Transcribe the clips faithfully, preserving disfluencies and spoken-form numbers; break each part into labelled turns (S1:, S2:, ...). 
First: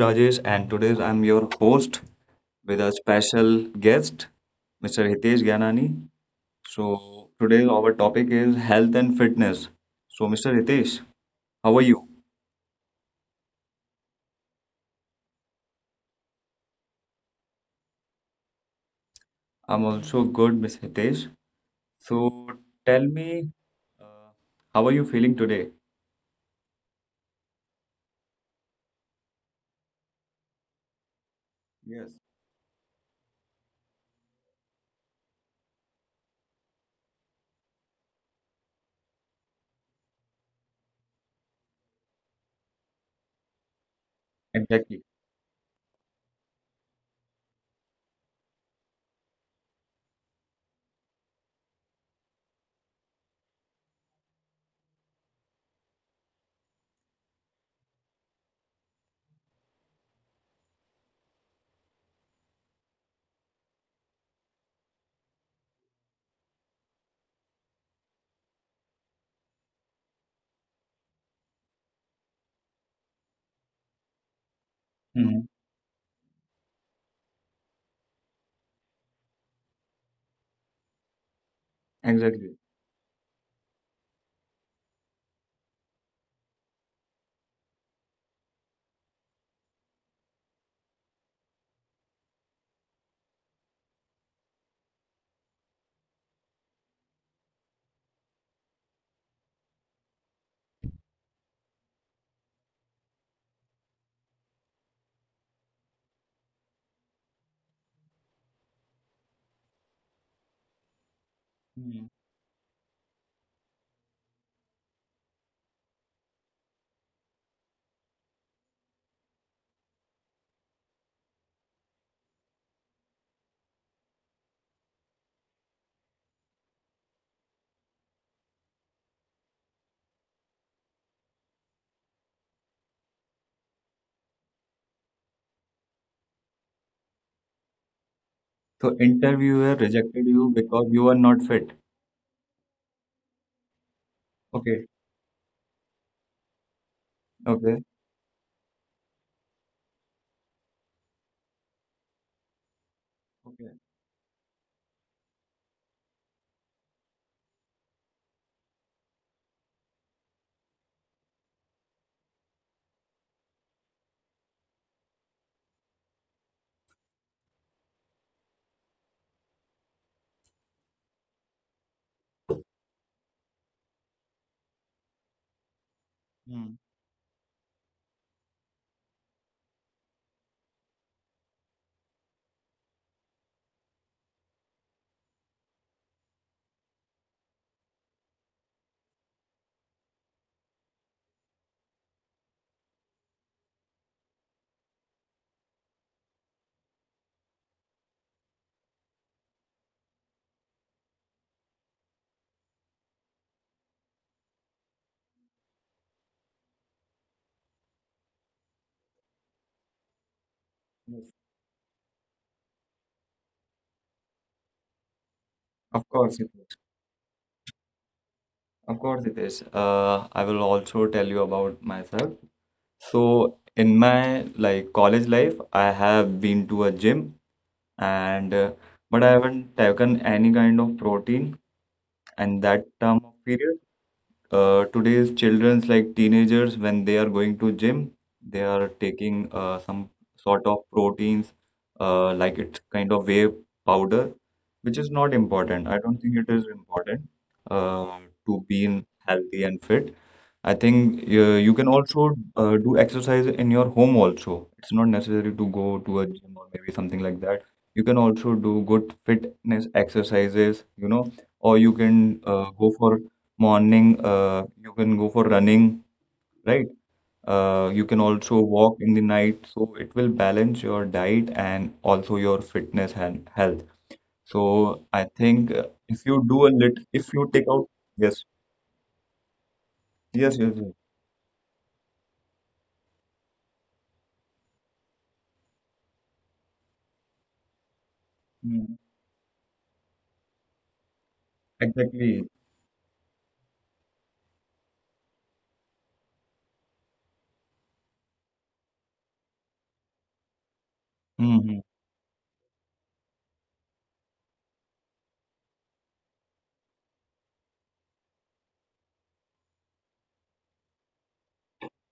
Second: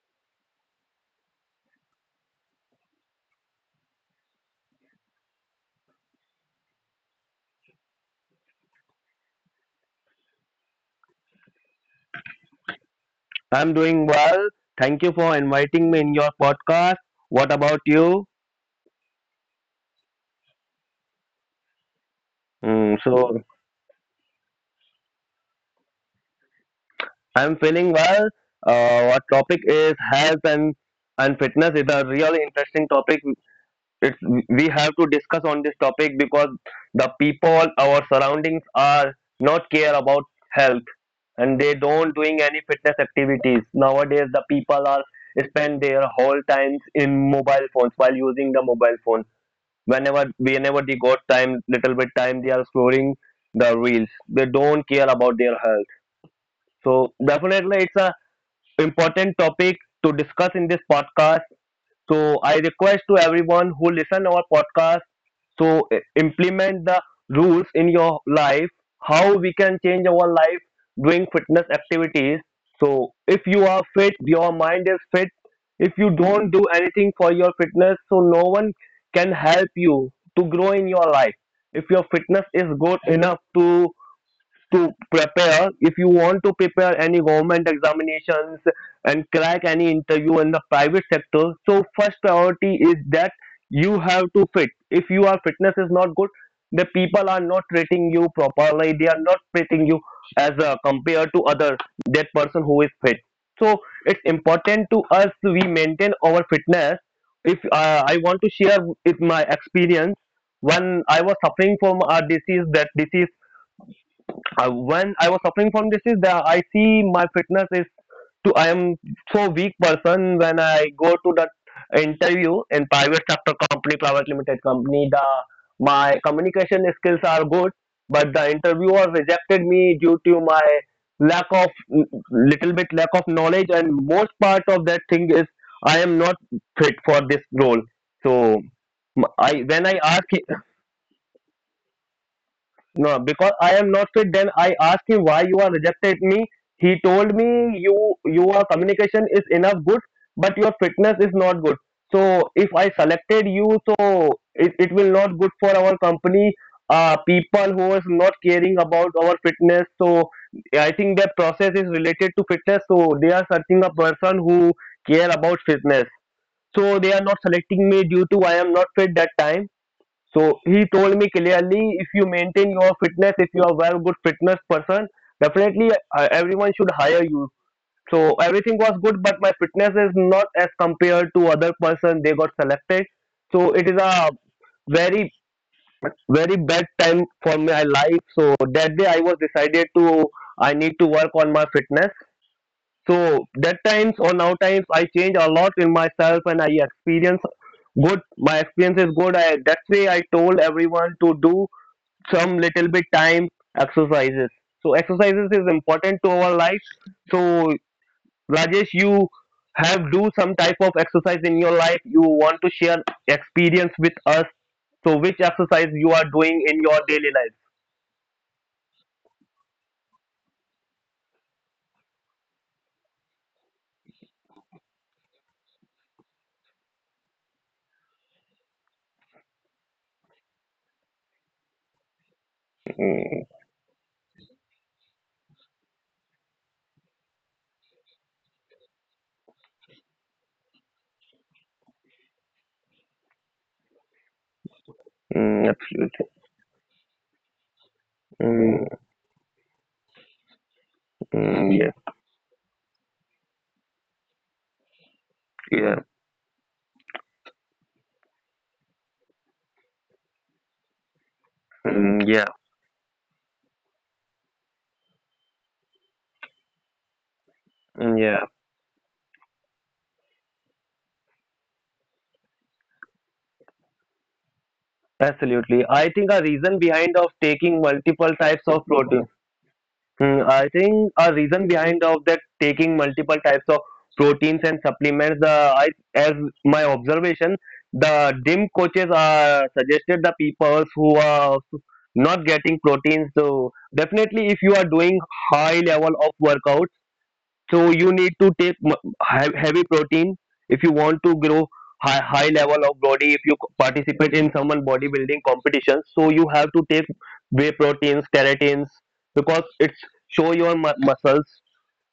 S1: Rajesh, and today I'm your host with a special guest, Mister Hitesh Gyanani. So, today our topic is health and fitness. So, Mister Hitesh, how are you?
S2: I'm doing well. Thank you for inviting me in your podcast. What about you?
S1: I'm also good, Miss Hitesh. So,
S2: Mm,
S1: tell
S2: so
S1: me, uh, how are you feeling today?
S2: I'm feeling well. Uh, our topic is health and and fitness is a
S1: Yes.
S2: really interesting topic. It's We have to discuss on this topic because the people, our surroundings are not care about health, and they don't doing any fitness activities. Nowadays, the people are
S1: Exactly.
S2: spend their whole times in mobile phones while using the mobile phone. whenever whenever they got time, little bit time, they are scrolling the reels. They don't care about their health. So definitely it's a important topic to discuss in this podcast. So I request to everyone who listen our podcast. So i- implement the rules in your life, how we can change our life doing fitness activities. So if you are fit, your mind is fit.
S1: Hmm.
S2: If you don't do anything for your fitness, so no one can help you to grow in your life. If your fitness is
S1: Exactly.
S2: good enough to to prepare, if you want to prepare any government examinations and crack any interview in the private sector, so first priority is that you have to fit. If your fitness is not good, the people are not treating you properly, they are not treating you as uh, compared to other, that person who is fit. So it's important to us, we maintain our fitness. If uh, I want to share with my experience, when I was suffering from a
S1: Hmm.
S2: disease, that disease, uh, when I was suffering from this, is that I see my fitness is to, I am so weak person, when I go to that interview in private sector company, private limited company. The my communication skills are good, but the interviewer rejected me due to my lack of, little bit lack of knowledge, and most part of that thing is I am not fit for this role. So
S1: So,
S2: m- I, when
S1: interviewer
S2: I ask,
S1: rejected you because you are not fit.
S2: no, because I am not fit. Then I
S1: Okay.
S2: asked him, why you are rejected me. He told me,
S1: Okay.
S2: you your communication is enough good, but your fitness is not good. So if I selected you,
S1: Okay.
S2: so it, it will not good for our company. Uh, people who is not caring about our fitness. So I think that process is related to fitness. So they are searching a person who care about fitness. So they are not selecting me due to I am not fit that time. So he told me clearly, if you maintain your fitness, if you are very good fitness person, definitely, uh, everyone
S1: Hmm.
S2: should hire you. So everything was good, but my fitness is not as compared to other person. They got selected, so it is a very very bad time for my life. So that day I was decided to, I need to work on my fitness. So that times or now times I change a lot in myself and I experience good. My experience is good. I That's way I told everyone to do some little bit time exercises. So exercises is important to our life. So Rajesh, you have do some type of exercise
S1: Yes.
S2: in your life. You want to share experience with us? So which exercise you
S1: Of
S2: are
S1: course.
S2: doing in your daily life?
S1: Of course it is. Uh, I will also tell you about myself. So in my like college life, I have been to a gym and uh, but I haven't taken any kind of protein and that term
S2: Mm,
S1: of period uh, Today's children's like teenagers when they are going to gym they are taking uh, some sort of proteins uh, like it's kind of whey powder which is not
S2: mm,
S1: important, I don't
S2: absolutely.
S1: think it is important uh, to
S2: Mm,
S1: be in healthy and fit. I think uh, you
S2: mm,
S1: can
S2: yeah,
S1: also uh, do exercise in your home also, it's not necessary to go
S2: yeah,
S1: to a gym or maybe something like that. You can also do good fitness exercises, you know, or you can
S2: mm, yeah,
S1: uh, go for morning, uh, you can go for running, right? uh, you
S2: mm,
S1: can
S2: yeah.
S1: also walk in the night, so it will balance your diet and also your fitness and health. So I think
S2: Absolutely.
S1: uh,
S2: I
S1: if
S2: think
S1: you
S2: a
S1: do a
S2: reason
S1: lit
S2: behind of
S1: if you take
S2: taking
S1: out
S2: multiple
S1: yes,
S2: types of protein. Mm,
S1: yes,
S2: I
S1: yes, yes.
S2: think a reason behind of that taking multiple types of proteins and supplements, the I, as my observation, the D I M
S1: Mm,
S2: coaches are suggested the people who are
S1: exactly.
S2: not getting proteins. So definitely, if you are doing high level of workout, so you need to take m- hea- heavy protein if you want to grow
S1: Hmm.
S2: high high level of body. If you participate in someone bodybuilding competitions, so you have to take whey proteins, keratins, because it's show your mu- muscles.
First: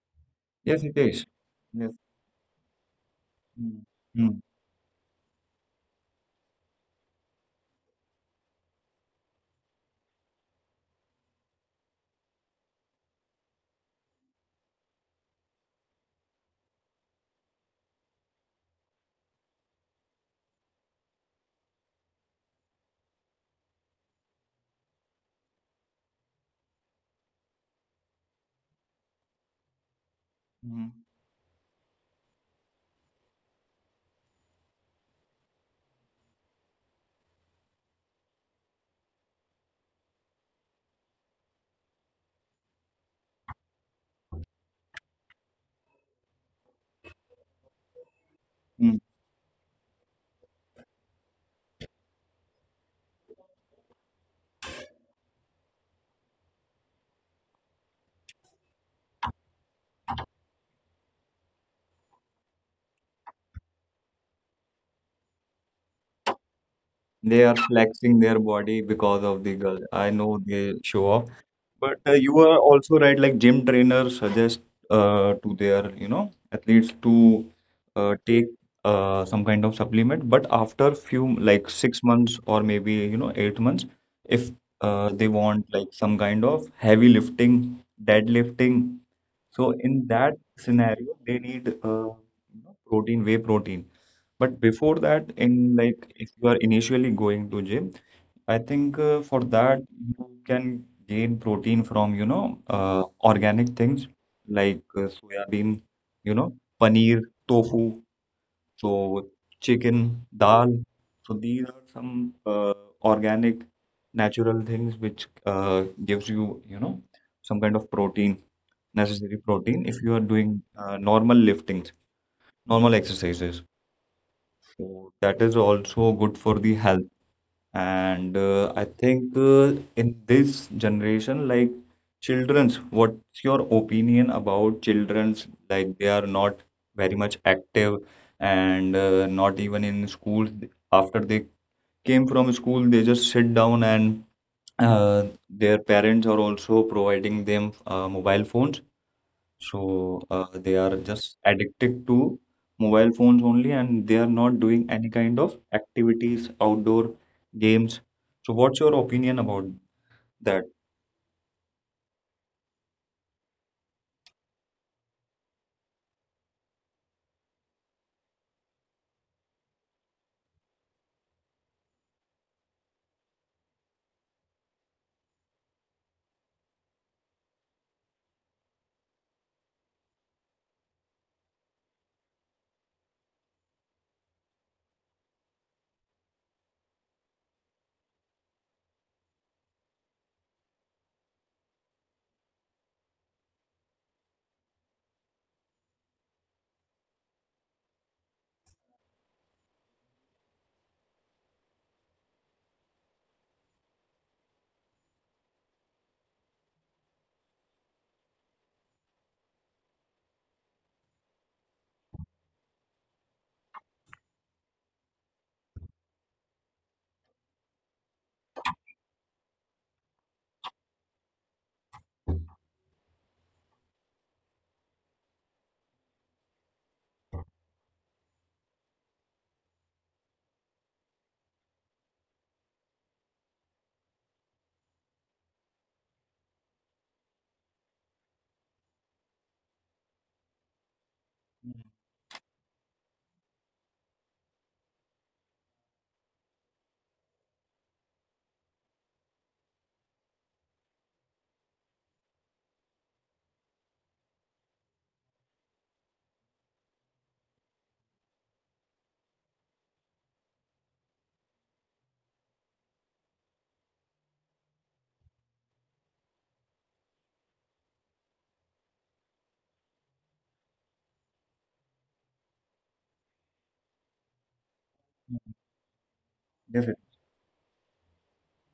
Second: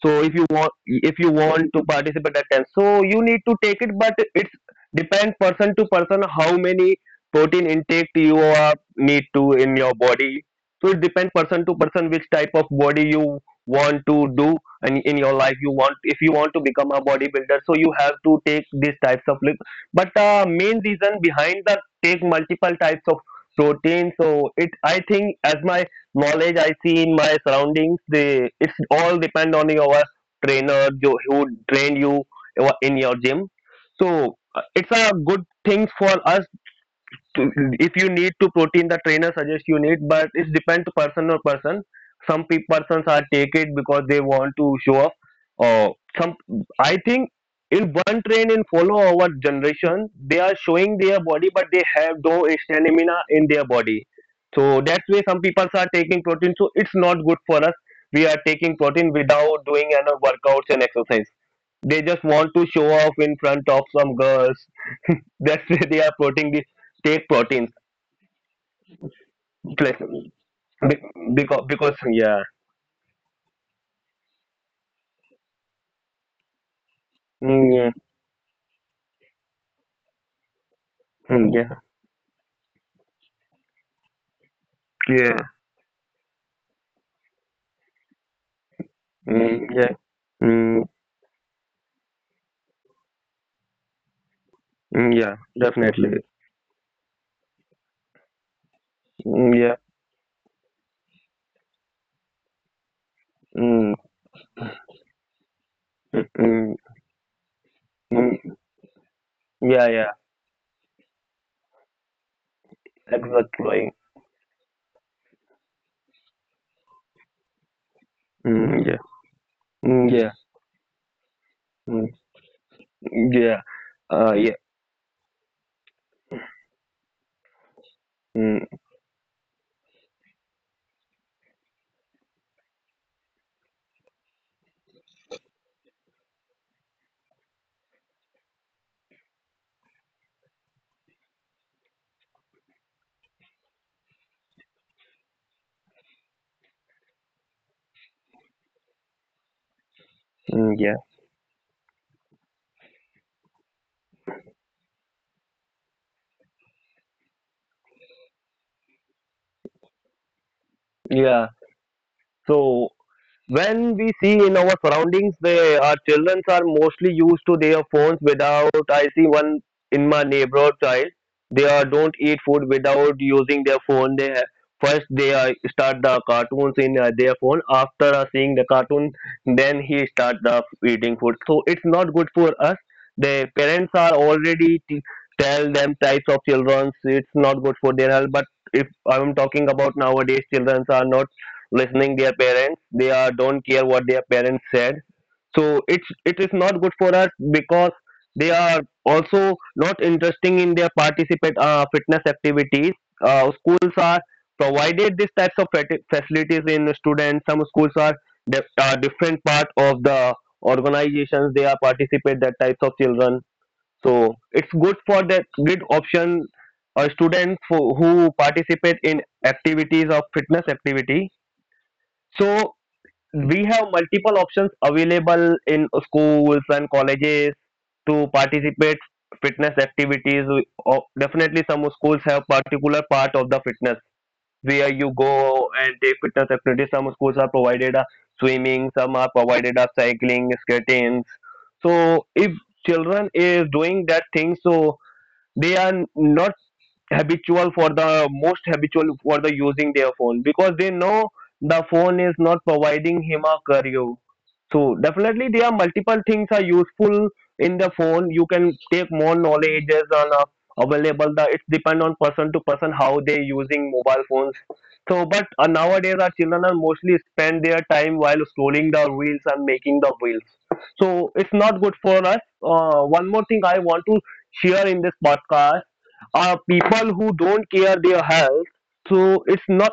S2: So if you want
S1: Yes it
S2: if
S1: is.
S2: you want to
S1: Yes.
S2: participate at ten, so you need to take
S1: Mm.
S2: it, but
S1: Mm.
S2: it's depend person to person how many protein intake you are need to in your body. So it depends person to person which type of body you want to do in, in your life. You want If you want to become a bodybuilder, so you have to take these types of lift. but uh, main reason behind the take multiple types of protein, so it, I think as my knowledge, I see in my surroundings, they it's all depend on your trainer
S1: Mm,
S2: jo- who trained you in your gym. So uh, it's a good thing for us. If you need to protein, the trainer suggests you need, but it depends person or person. Some pe- persons are take it because they want to show off. Or some, I think, in one train in
S1: mm.
S2: follow our generation, they are showing their body, but they have no stamina in their body. So that's why some people are taking protein. So it's not good for us, we are taking protein without doing any workouts and exercise. They just want to show off in front of some girls. That's why they are protein. They take
S1: They are
S2: proteins,
S1: flexing their body because of the girl.
S2: like,
S1: I know they show off.
S2: because because,
S1: But uh,
S2: yeah.
S1: you are also right, like gym trainers suggest uh, to their, you know, athletes to
S2: Mm, yeah.
S1: uh, take uh, some kind of supplement. But after few,
S2: Mm,
S1: like
S2: yeah,
S1: six months or maybe, you know, eight months, if uh,
S2: yeah.
S1: they want like some kind of heavy lifting, deadlifting,
S2: Mm, yeah.
S1: so in that
S2: Mm,
S1: scenario, they need uh, you know, protein, whey protein. But
S2: mm, yeah,
S1: before that, in
S2: definitely.
S1: like if you are initially going to gym, I think
S2: Mm,
S1: uh,
S2: yeah.
S1: for that you can gain protein from, you know, uh,
S2: Mm,
S1: organic things like uh, soya bean,
S2: mm,
S1: you
S2: mm,
S1: know, paneer, tofu,
S2: mm,
S1: so
S2: yeah, yeah,
S1: chicken, dal. So these are some uh,
S2: exactly.
S1: organic, natural things which uh, gives you, you know, some kind of protein,
S2: Mm, yeah.
S1: necessary
S2: Mm,
S1: protein
S2: yeah.
S1: if you are doing uh, normal
S2: Mm,
S1: liftings, normal
S2: yeah,
S1: exercises.
S2: uh yeah.
S1: So that is also good for the health.
S2: Mm,
S1: And uh, I think uh, in this generation, like children's, what's your opinion about children's? Like they are not very much active and uh, not even in school. After they came from school, they just sit down and uh, their parents are also providing them uh, mobile phones, so
S2: mm,
S1: uh,
S2: yeah,
S1: they are just addicted to mobile phones only, and they are not doing any kind of activities, outdoor games. So what's your opinion about that?
S2: yeah. So when we see in our surroundings, they our children are mostly used to their phones. Without, I see one in my neighborhood child, they are don't eat food without using their phone. They ha- first they are start the cartoons in uh, their phone, after uh, seeing the cartoon, then he start the eating food. So it's not good for us. The parents are already t- tell them types of children it's not good for their health, but if I'm talking about nowadays, children are not listening their parents. They are don't care what their parents said. So it's it is not good for us, because they are also not interesting in their participate, uh, fitness activities. Uh, schools are provided these types of fati- facilities in students. Some schools are dif- uh, different part of the organizations, they are participate that types of children. So it's good for that good option, uh, students who, who participate in activities of fitness activity. So we have multiple options available in schools and colleges to participate fitness activities. We- oh, definitely some schools have particular part of the fitness where you go and take fitness activities. Some schools are provided a swimming, some are provided a cycling, skating. So if children is doing that thing, so they are not habitual for the most habitual for the using their phone, because they know the phone is not providing him a career. So definitely there are multiple things are useful in the phone. You can take more knowledge as on uh, available. The it depend on person to person how they using mobile phones. So but uh, nowadays our children are mostly spend their time while scrolling the reels and making the reels. So it's not good for us. Uh, one more thing I want to here in this podcast are people who don't care
S1: Yes, it.
S2: their health. So it's not,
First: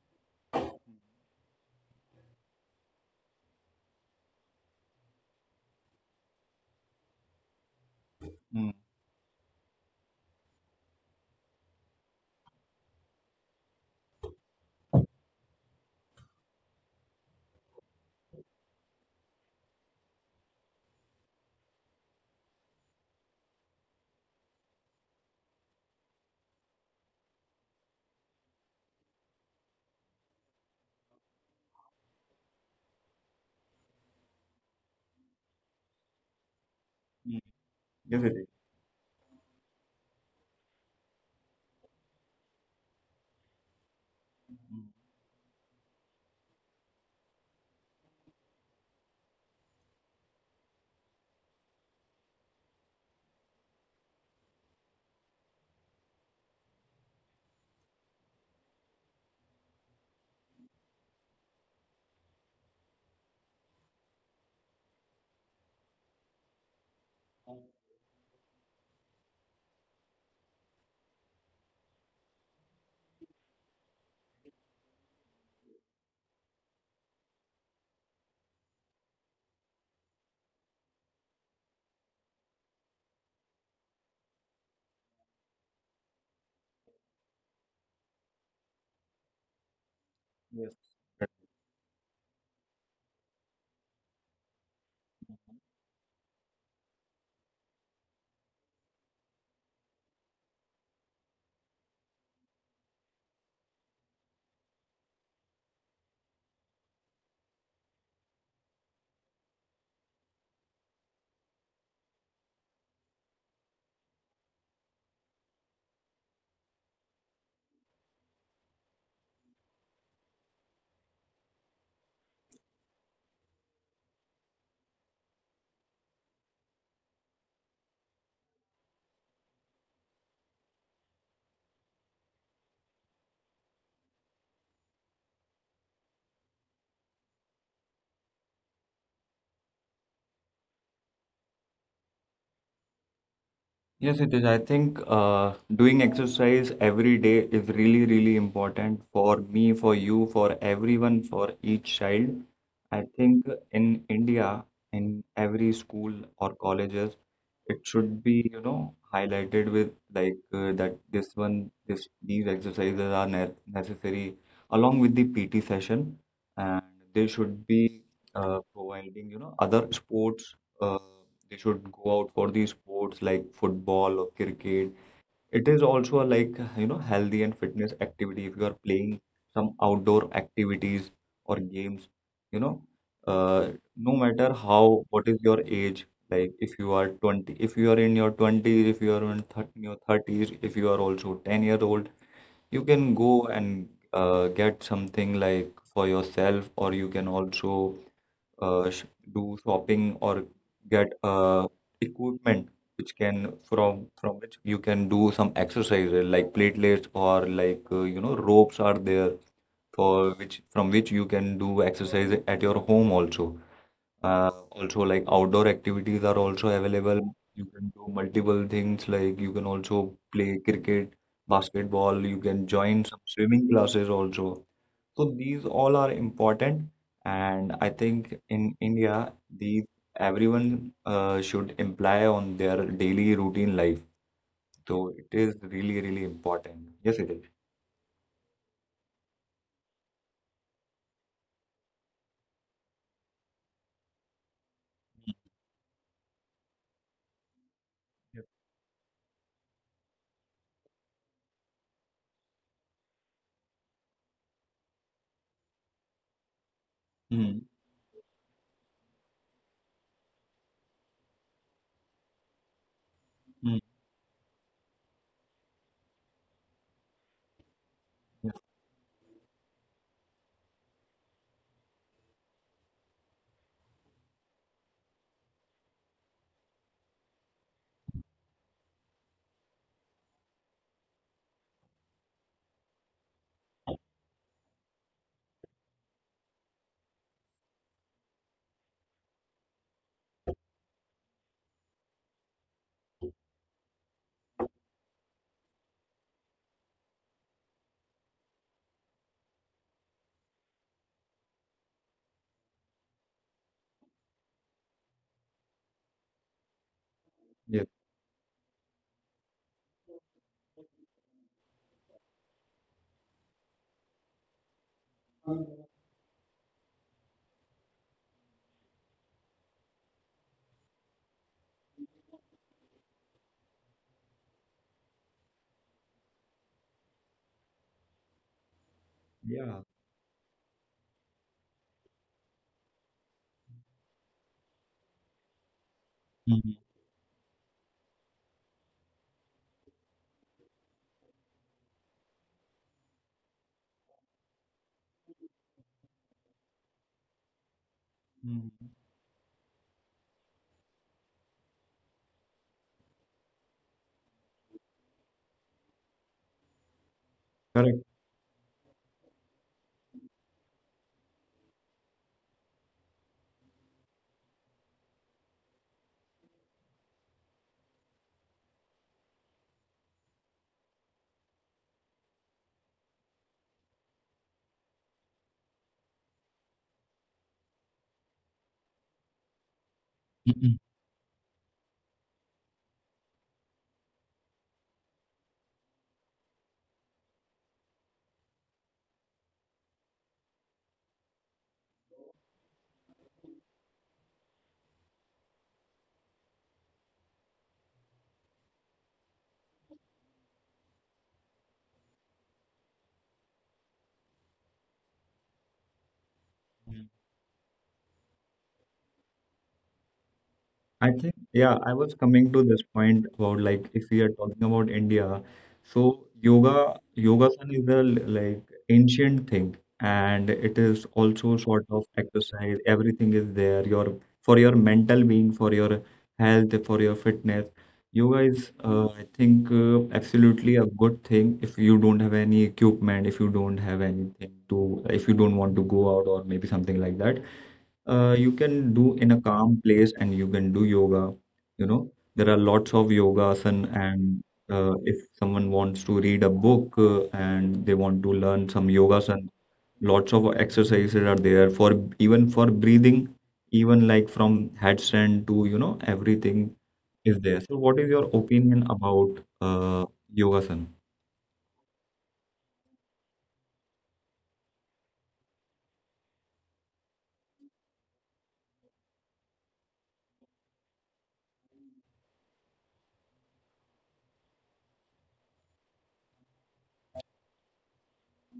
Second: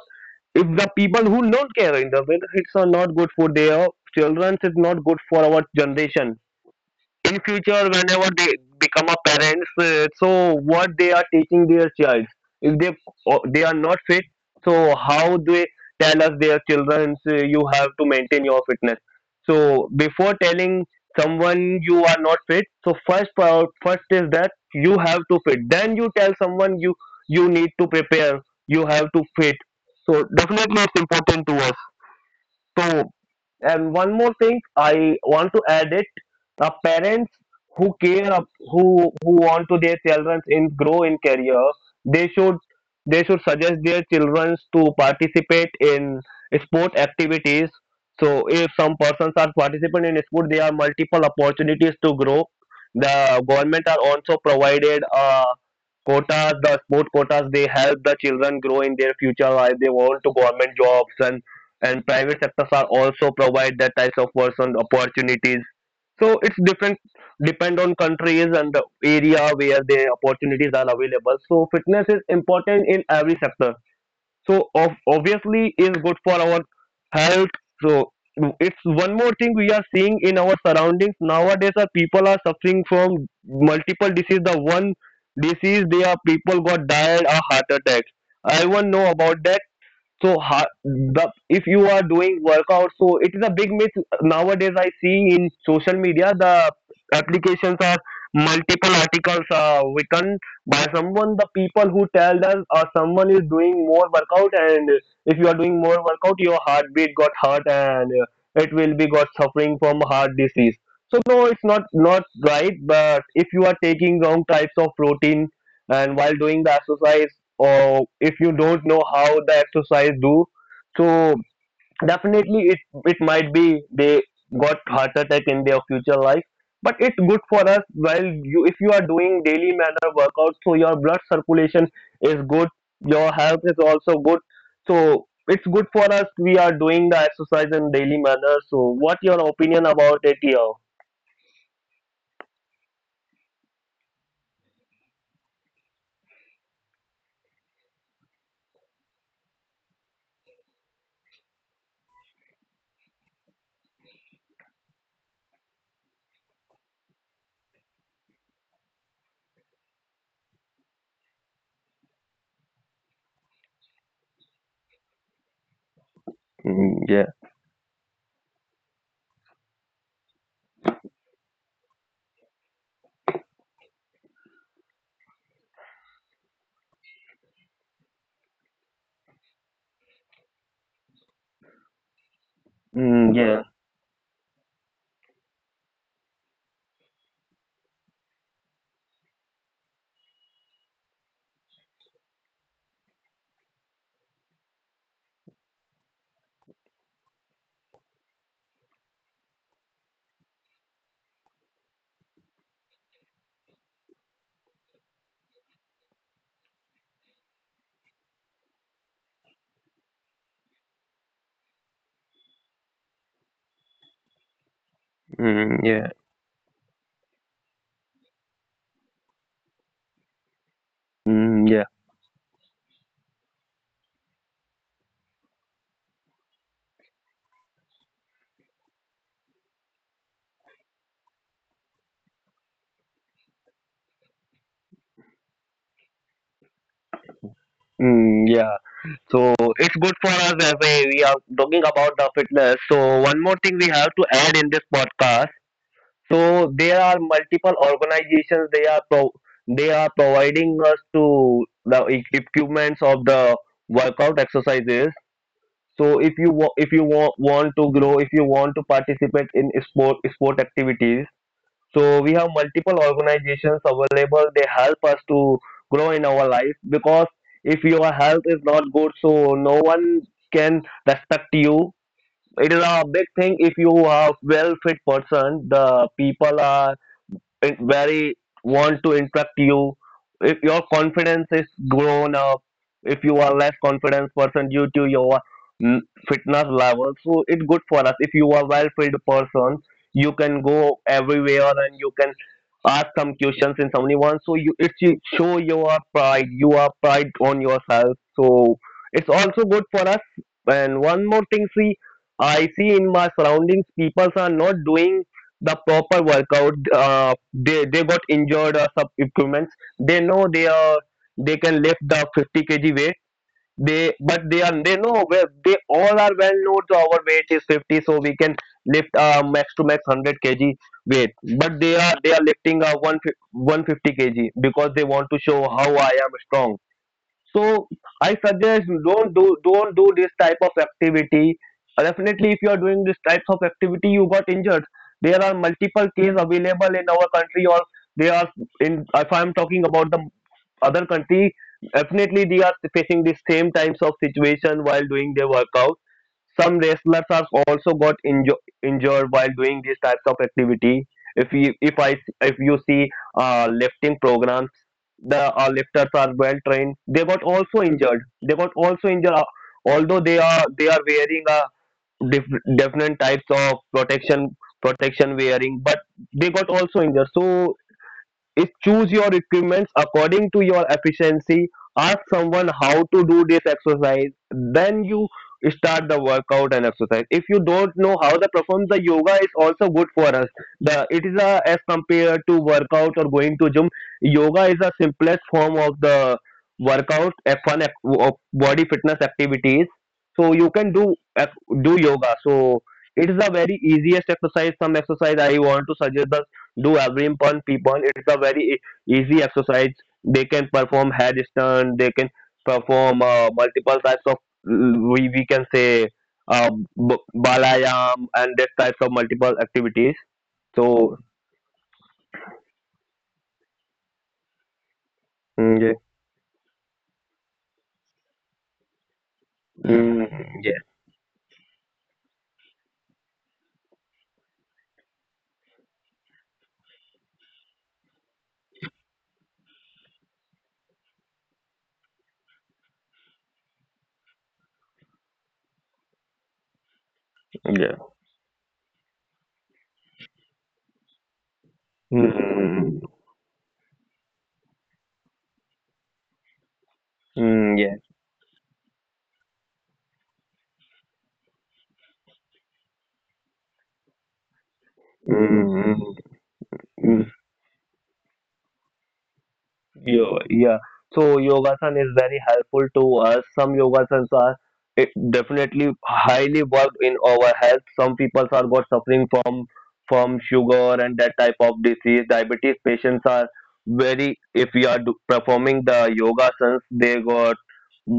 S2: if the people who don't care in the it, it's not good for their children. It's not good for our generation in future, whenever they
S1: Mm.
S2: become a parents, uh, so what they are teaching their child. If they, or they are not fit, so how they tell us their children, uh, you have to maintain your fitness. So before telling someone you are not fit, so first pro- first is that you have to fit, then you tell someone you you need to prepare, you have to fit. So definitely it's important to us. So, and one more thing, I want to add it. Uh, parents
S1: Mm.
S2: who care,
S1: Yes,
S2: ab-
S1: it is.
S2: who who want to their children in grow in career, they should they should suggest their children to
S1: Mm.
S2: participate in sport activities. So, if some persons are participating in sport, there are multiple opportunities to grow. The government are also provided uh, quotas, the sport quotas. They help the children grow in their future life. They want to government jobs, and and private sectors are also provide that types of person opportunities. So it's different, depend on countries and the area where the opportunities are available. So fitness is important in every sector. So of obviously is good for our health. So it's one more thing we are seeing in our surroundings. Nowadays our people are suffering from multiple disease. The one disease they are people got died a heart attack. I won't know about that. So ha- the
S1: Yes.
S2: if you are doing workout, so it is a big myth nowadays. I see in social media the applications are multiple articles, uh, written by someone. The people who tell us uh, someone is doing more workout, and if you are doing more workout, your heartbeat got hurt and uh, it will be got suffering from heart disease. So no, it's not not right. But if you are taking wrong types of protein and while doing the exercise, or if you don't know how the exercise do, so definitely it it might be they got heart attack in their future life, but it's good for us. While you, if you are doing daily manner workout, so your blood circulation is good, your health is also good. So it's good for us, we are doing the exercise in daily manner. So what your opinion about it here?
S1: Yes, it is. I think uh, doing exercise every day is really, really important, for me, for you, for everyone, for each child. I think in India, in every school or colleges, it should be, you know, highlighted with like uh, that this one, this these exercises are ne necessary along with the P T session,
S2: Mm, yeah.
S1: and they should be uh, providing, you know, other sports. Uh, they should go out for these sports like football or cricket. It is also a like, you know, healthy and fitness activity if you are playing some outdoor activities or games, you
S2: Mm,
S1: know,
S2: yeah.
S1: uh, no matter how, what is your age, like if you are twenty, if you are in your twenties, if you are in, thir in your thirties, if you are also ten year old, you can go and uh, get something like for yourself, or you can also uh, sh do shopping or get uh, equipment which can from from which you can do some exercises like platelets or like uh, you know ropes are there for which from which you can do exercise at your home also. Uh, also
S2: Mm,
S1: like
S2: yeah.
S1: outdoor activities are also available. You can do multiple things like you can also play
S2: Mm.
S1: cricket, basketball. You can join some swimming classes also. So these all are important, and I think in India, these everyone uh, should imply on their daily routine life. So it is really, really important. Yes, it is.
S2: Mm, yeah. So it's good for us, as a, we are talking about the fitness. So one more thing we have to add in this podcast. So there are multiple organizations, they are
S1: Yep.
S2: pro- they are providing us to the e- equipments of the workout exercises. So if you wa- if you wa- want to grow, if
S1: Mm,
S2: you want to participate in sport sport activities, so we have multiple organizations available.
S1: mm,
S2: They help us to grow in our life, because if your health is not good,
S1: yes,
S2: so no one can respect you. It is a big thing if you are well fit person. The people are in- very want to interact you, if your confidence is grown up, if you are less confident person due to your mm, fitness level. So it's good for us, if you are well fit person you can go everywhere and you can ask some questions in someone, so you it should show your pride, you are pride on yourself, so it's also good for us. And one more thing, see, I see in my surroundings people are not doing the proper workout. uh, they they got
S1: yes.
S2: injured or some equipments. They know they are they can lift the fifty kilograms weight. They, but they are they know where they all are well known to our weight is fifty, so we can lift uh, max to max one hundred kilograms weight, but they are they are lifting uh, 150 150 kg, because they want to show how I am strong. So I suggest, don't do don't do this type
S1: Yeah.
S2: of activity. Uh, definitely if you are doing this types of activity, you got injured. There are multiple cases available in our
S1: Mm,
S2: country, or they are in if I'm talking about the other country, definitely they are facing the same types of situation while doing their workout. Some wrestlers are also got inju- injured while
S1: mm.
S2: doing these types of activity. If you if I if you see uh, lifting programs, the uh, lifters are well trained, they got also injured, they got
S1: Correct.
S2: also injured uh, although they are they are wearing a diff- different types of protection, protection wearing, but they got also injured. So if choose your equipments according to your efficiency, ask someone how to do this exercise, then you start the workout and exercise. If you don't know how to perform the yoga, is also good for us. The It is
S1: Mm,
S2: a, as compared to workout or going to gym, yoga is a simplest form of the workout, a fun ac- of body fitness activities. So you can do ac- do yoga. So it is a very easiest exercise. Some exercise I want to suggest, do every pon p pon it's a very e- easy exercise. They can perform headstand, they can perform uh, multiple types of mm, we, we can say uh, b-
S1: mm.
S2: balayam and that types of multiple activities. So,
S1: I think, yeah, I was coming to this point about like if we are talking about India,
S2: mm,
S1: so
S2: yeah.
S1: yoga, yogasan is a l- like ancient thing, and it
S2: Mm,
S1: is
S2: yeah.
S1: also sort of exercise. Everything is there. Your for your mental being, for your health, for your fitness. Yoga is, uh, I think, uh, absolutely a good thing. If you don't have any equipment, if you don't have anything to, if you don't want to go out or maybe something like that, uh,
S2: Yeah.
S1: you can do in a calm place and you can do yoga. You know, there are lots of yoga
S2: Mm,
S1: asan, and uh, if someone wants to read a book uh, and they
S2: mm,
S1: want to
S2: yeah.
S1: learn some yoga asan, lots of exercises are there for even for breathing, even like from headstand to, you know,
S2: Mm. Mm.
S1: everything is there.
S2: Mm.
S1: So what is your opinion about uh, yoga
S2: Yo,
S1: asan?
S2: yeah. So yogasan is very helpful to us. Some yogasans are, it definitely highly worked in our health. Some people are got suffering from from sugar and that type of disease. Diabetes patients are very, if we are do, performing the yogasans, they got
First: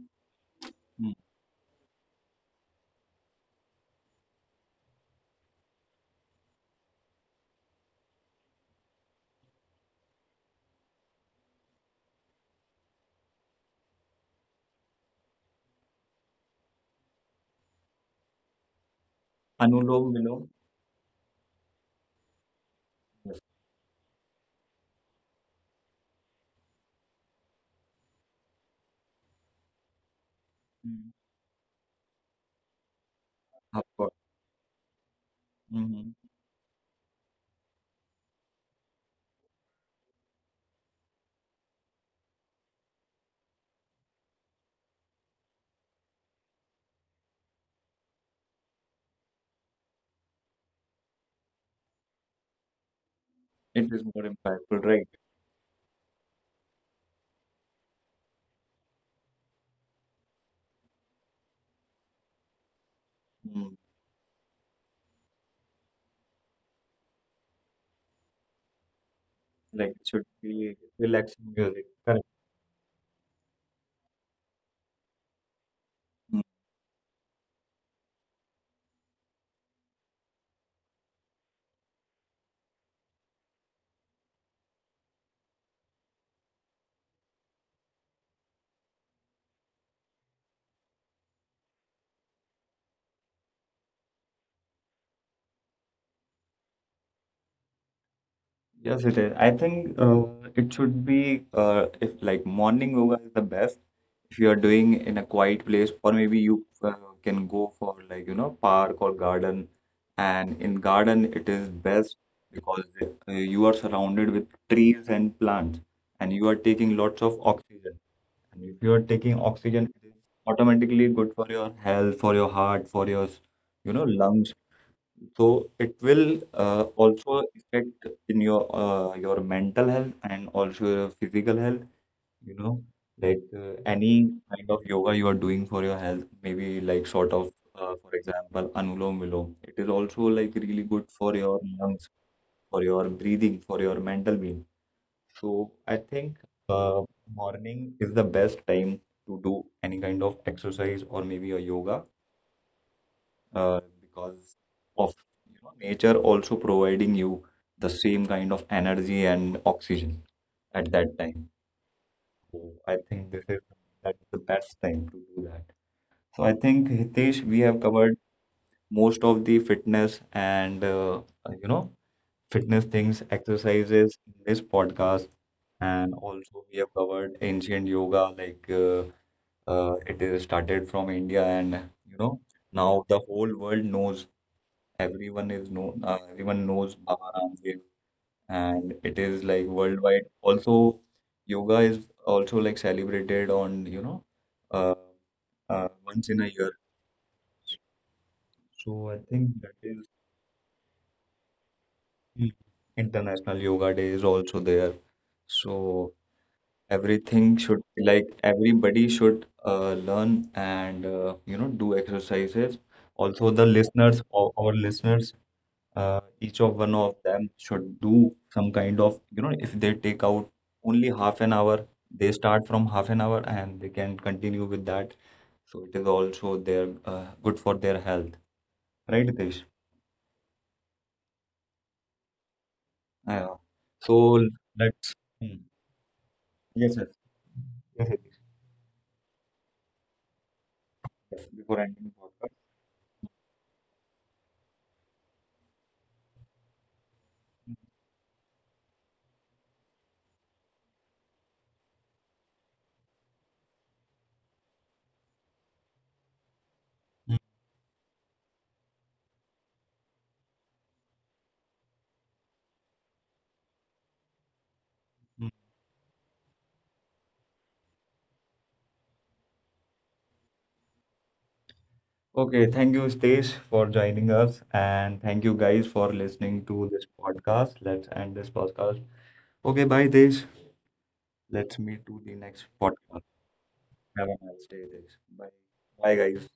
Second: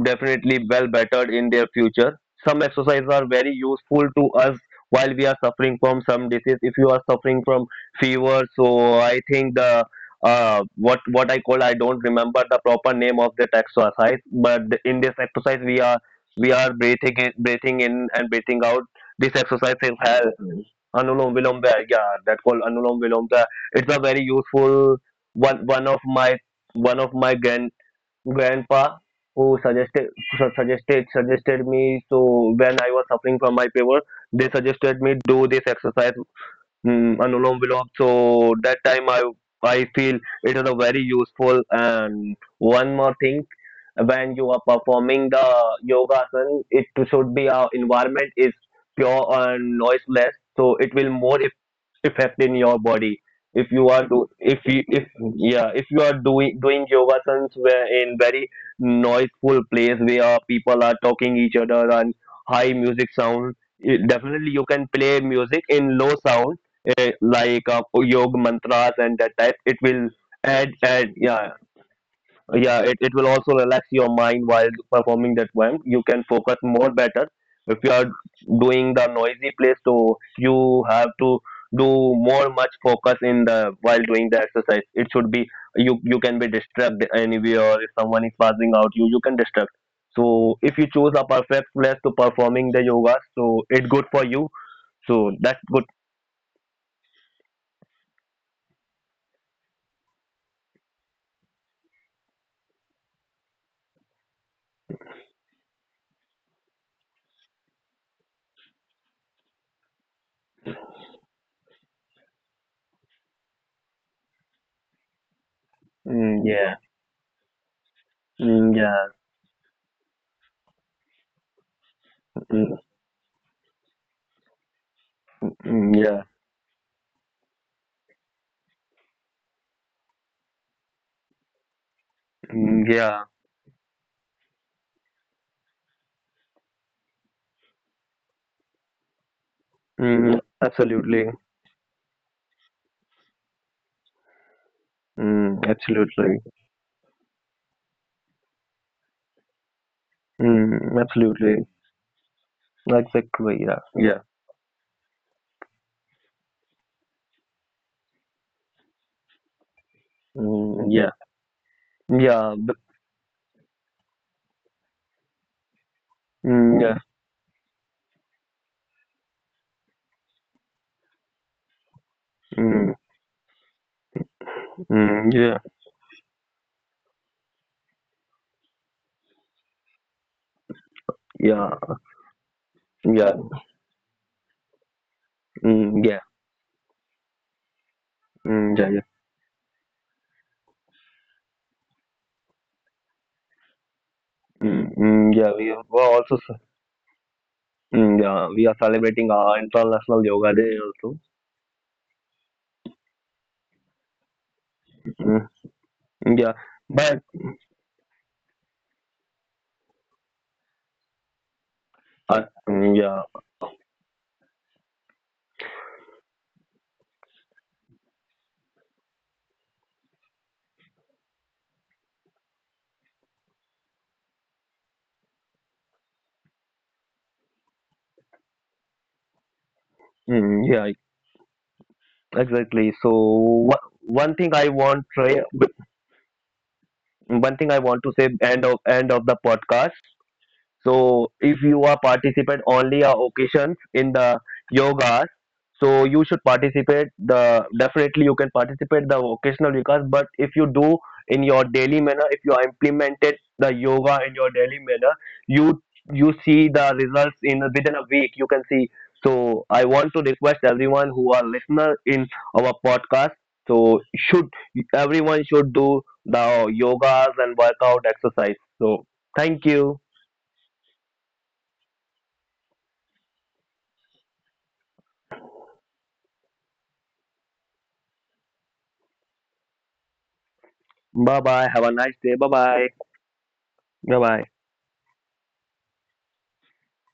S2: definitely well
S1: Hmm.
S2: bettered in their future. Some exercises are very useful to us while we are suffering from some disease. If you are suffering from fever, so I think the uh, what what I call, I don't remember the proper name of that exercise, but in this exercise we are we are breathing in, breathing in and breathing out. This exercise is
S1: Anulom
S2: hell.
S1: Vilom?
S2: Anulom Vilom Bhai, yeah, that called Anulom Vilom
S1: Yes.
S2: Bhai. It's a very useful one. One of my one of my grand grandpa who suggested su- suggested
S1: Hmm.
S2: suggested me. So when I was suffering from my
S1: Of
S2: fever,
S1: course.
S2: they suggested me do this exercise.
S1: Mhm.
S2: Mm, Anulom Vilom. So that time I I feel it is a very useful, and one more thing, when you are performing the yoga asan, it should be our environment is pure and noiseless, so it will more if effect in your body. If you
S1: It is
S2: are
S1: more
S2: do if
S1: impactful,
S2: you
S1: right?
S2: if Yeah, if you are doing doing yoga asans where in very noiseful place where people are talking each other and high music sound, it- definitely you can play music in low sound, eh, like uh, yoga mantras and that type, it
S1: Like
S2: will
S1: it should
S2: add
S1: be
S2: add yeah,
S1: relaxing music. Correct.
S2: yeah it, it will also relax your mind while performing that one, you can
S1: Mm.
S2: focus more better. If you are doing the noisy place, so you have to do more much focus in the while doing the exercise. It should be, you you can be disturbed anywhere, or if someone is passing out, you you can disturb. So if you choose a perfect place to performing the yoga, so it's good for you. So that's good.
S1: Yes, it is. I think uh, it should be uh, if like morning yoga is the best if you are doing in a quiet place, or maybe you uh, can go for like, you know, park or garden. And in garden, it is best because uh, you are surrounded with trees and plants, and you
S2: Mm,
S1: are
S2: yeah.
S1: taking lots of oxygen. And if
S2: Mm,
S1: you are
S2: yeah.
S1: taking oxygen, it is automatically good for your health, for your
S2: Mm,
S1: heart, for your, you know, lungs. So it
S2: mm, yeah.
S1: will uh, also affect in your uh, your mental health and also your physical health, you know,
S2: Mm, yeah.
S1: like uh, any kind of yoga you are doing for your health, maybe like sort of uh, for example, Anulom Vilom. It is also
S2: Mm,
S1: like really good
S2: absolutely.
S1: for your lungs, for your breathing, for your mental being.
S2: Mm,
S1: So I think
S2: absolutely.
S1: uh, morning is the best time to do any kind of exercise
S2: Mm,
S1: or maybe a
S2: absolutely.
S1: yoga,
S2: Exactly,
S1: uh,
S2: yeah, yeah.
S1: because of, you know, nature also providing you the same kind of energy and oxygen at
S2: Mm, yeah,
S1: that time.
S2: yeah,
S1: So
S2: but.
S1: I think this is that's the best time to do that. So I
S2: Mm,
S1: think
S2: yeah.
S1: Hitesh, we have covered most of the fitness and uh, uh, you know
S2: Mm.
S1: fitness things, exercises in this
S2: Mm, yeah,
S1: podcast, and also we have covered ancient yoga like uh, uh, it is started
S2: yeah,
S1: from India, and you know
S2: yeah.
S1: now the whole world knows
S2: Mm,
S1: everyone
S2: yeah.
S1: is known uh, everyone knows Baba Ramdev,
S2: Mm, yeah, yeah.
S1: and it is like worldwide also. Yoga is also like celebrated on, you know,
S2: Mm. Mm, yeah,
S1: uh,
S2: we are also,
S1: uh,
S2: ce-
S1: once in a year,
S2: mm, yeah, we are celebrating our
S1: so I
S2: International
S1: think that
S2: Yoga Day
S1: is
S2: also.
S1: Mm. International Yoga Day is also
S2: Mm.
S1: there,
S2: Mm, yeah,
S1: so
S2: but,
S1: everything should like everybody should uh, learn and uh, you know
S2: uh,
S1: do
S2: mm, yeah.
S1: exercises. Also the listeners our, our listeners, uh, each of one of them should do some kind of, you know, if they take out only half an hour, they start from half an hour and they can continue with that. So it is also their uh, good for their health, right Hitesh?
S2: Mm, yeah, exactly, so, wha-
S1: Yeah.
S2: one thing I
S1: So
S2: want to try,
S1: let's Hmm. Yes,
S2: one
S1: yes,
S2: thing I want to say, end
S1: yes,
S2: of
S1: Hitesh,
S2: end of the podcast. So if you are
S1: yes, before
S2: participant
S1: ending the
S2: only
S1: podcast.
S2: uh, occasions in the yogas, so you should participate the, definitely you can participate the occasional yogas, but if you do in your daily manner, if you are implemented the yoga in your daily manner, you you see the results in
S1: Hmm,
S2: within a week. You can see. So I want to request everyone who are listener in our podcast. So should everyone should do
S1: hmm.
S2: the yogas and workout exercise. So thank you.
S1: Okay, thank you, Stace, for joining us, and thank you guys for listening to this podcast. Let's end this podcast. Okay, bye, Hitesh.
S2: Bye bye. Have a nice day.
S1: Let's
S2: Bye
S1: meet to
S2: bye.
S1: the next podcast.
S2: Bye bye.
S1: Have a nice day, Desh. Bye. Bye, guys.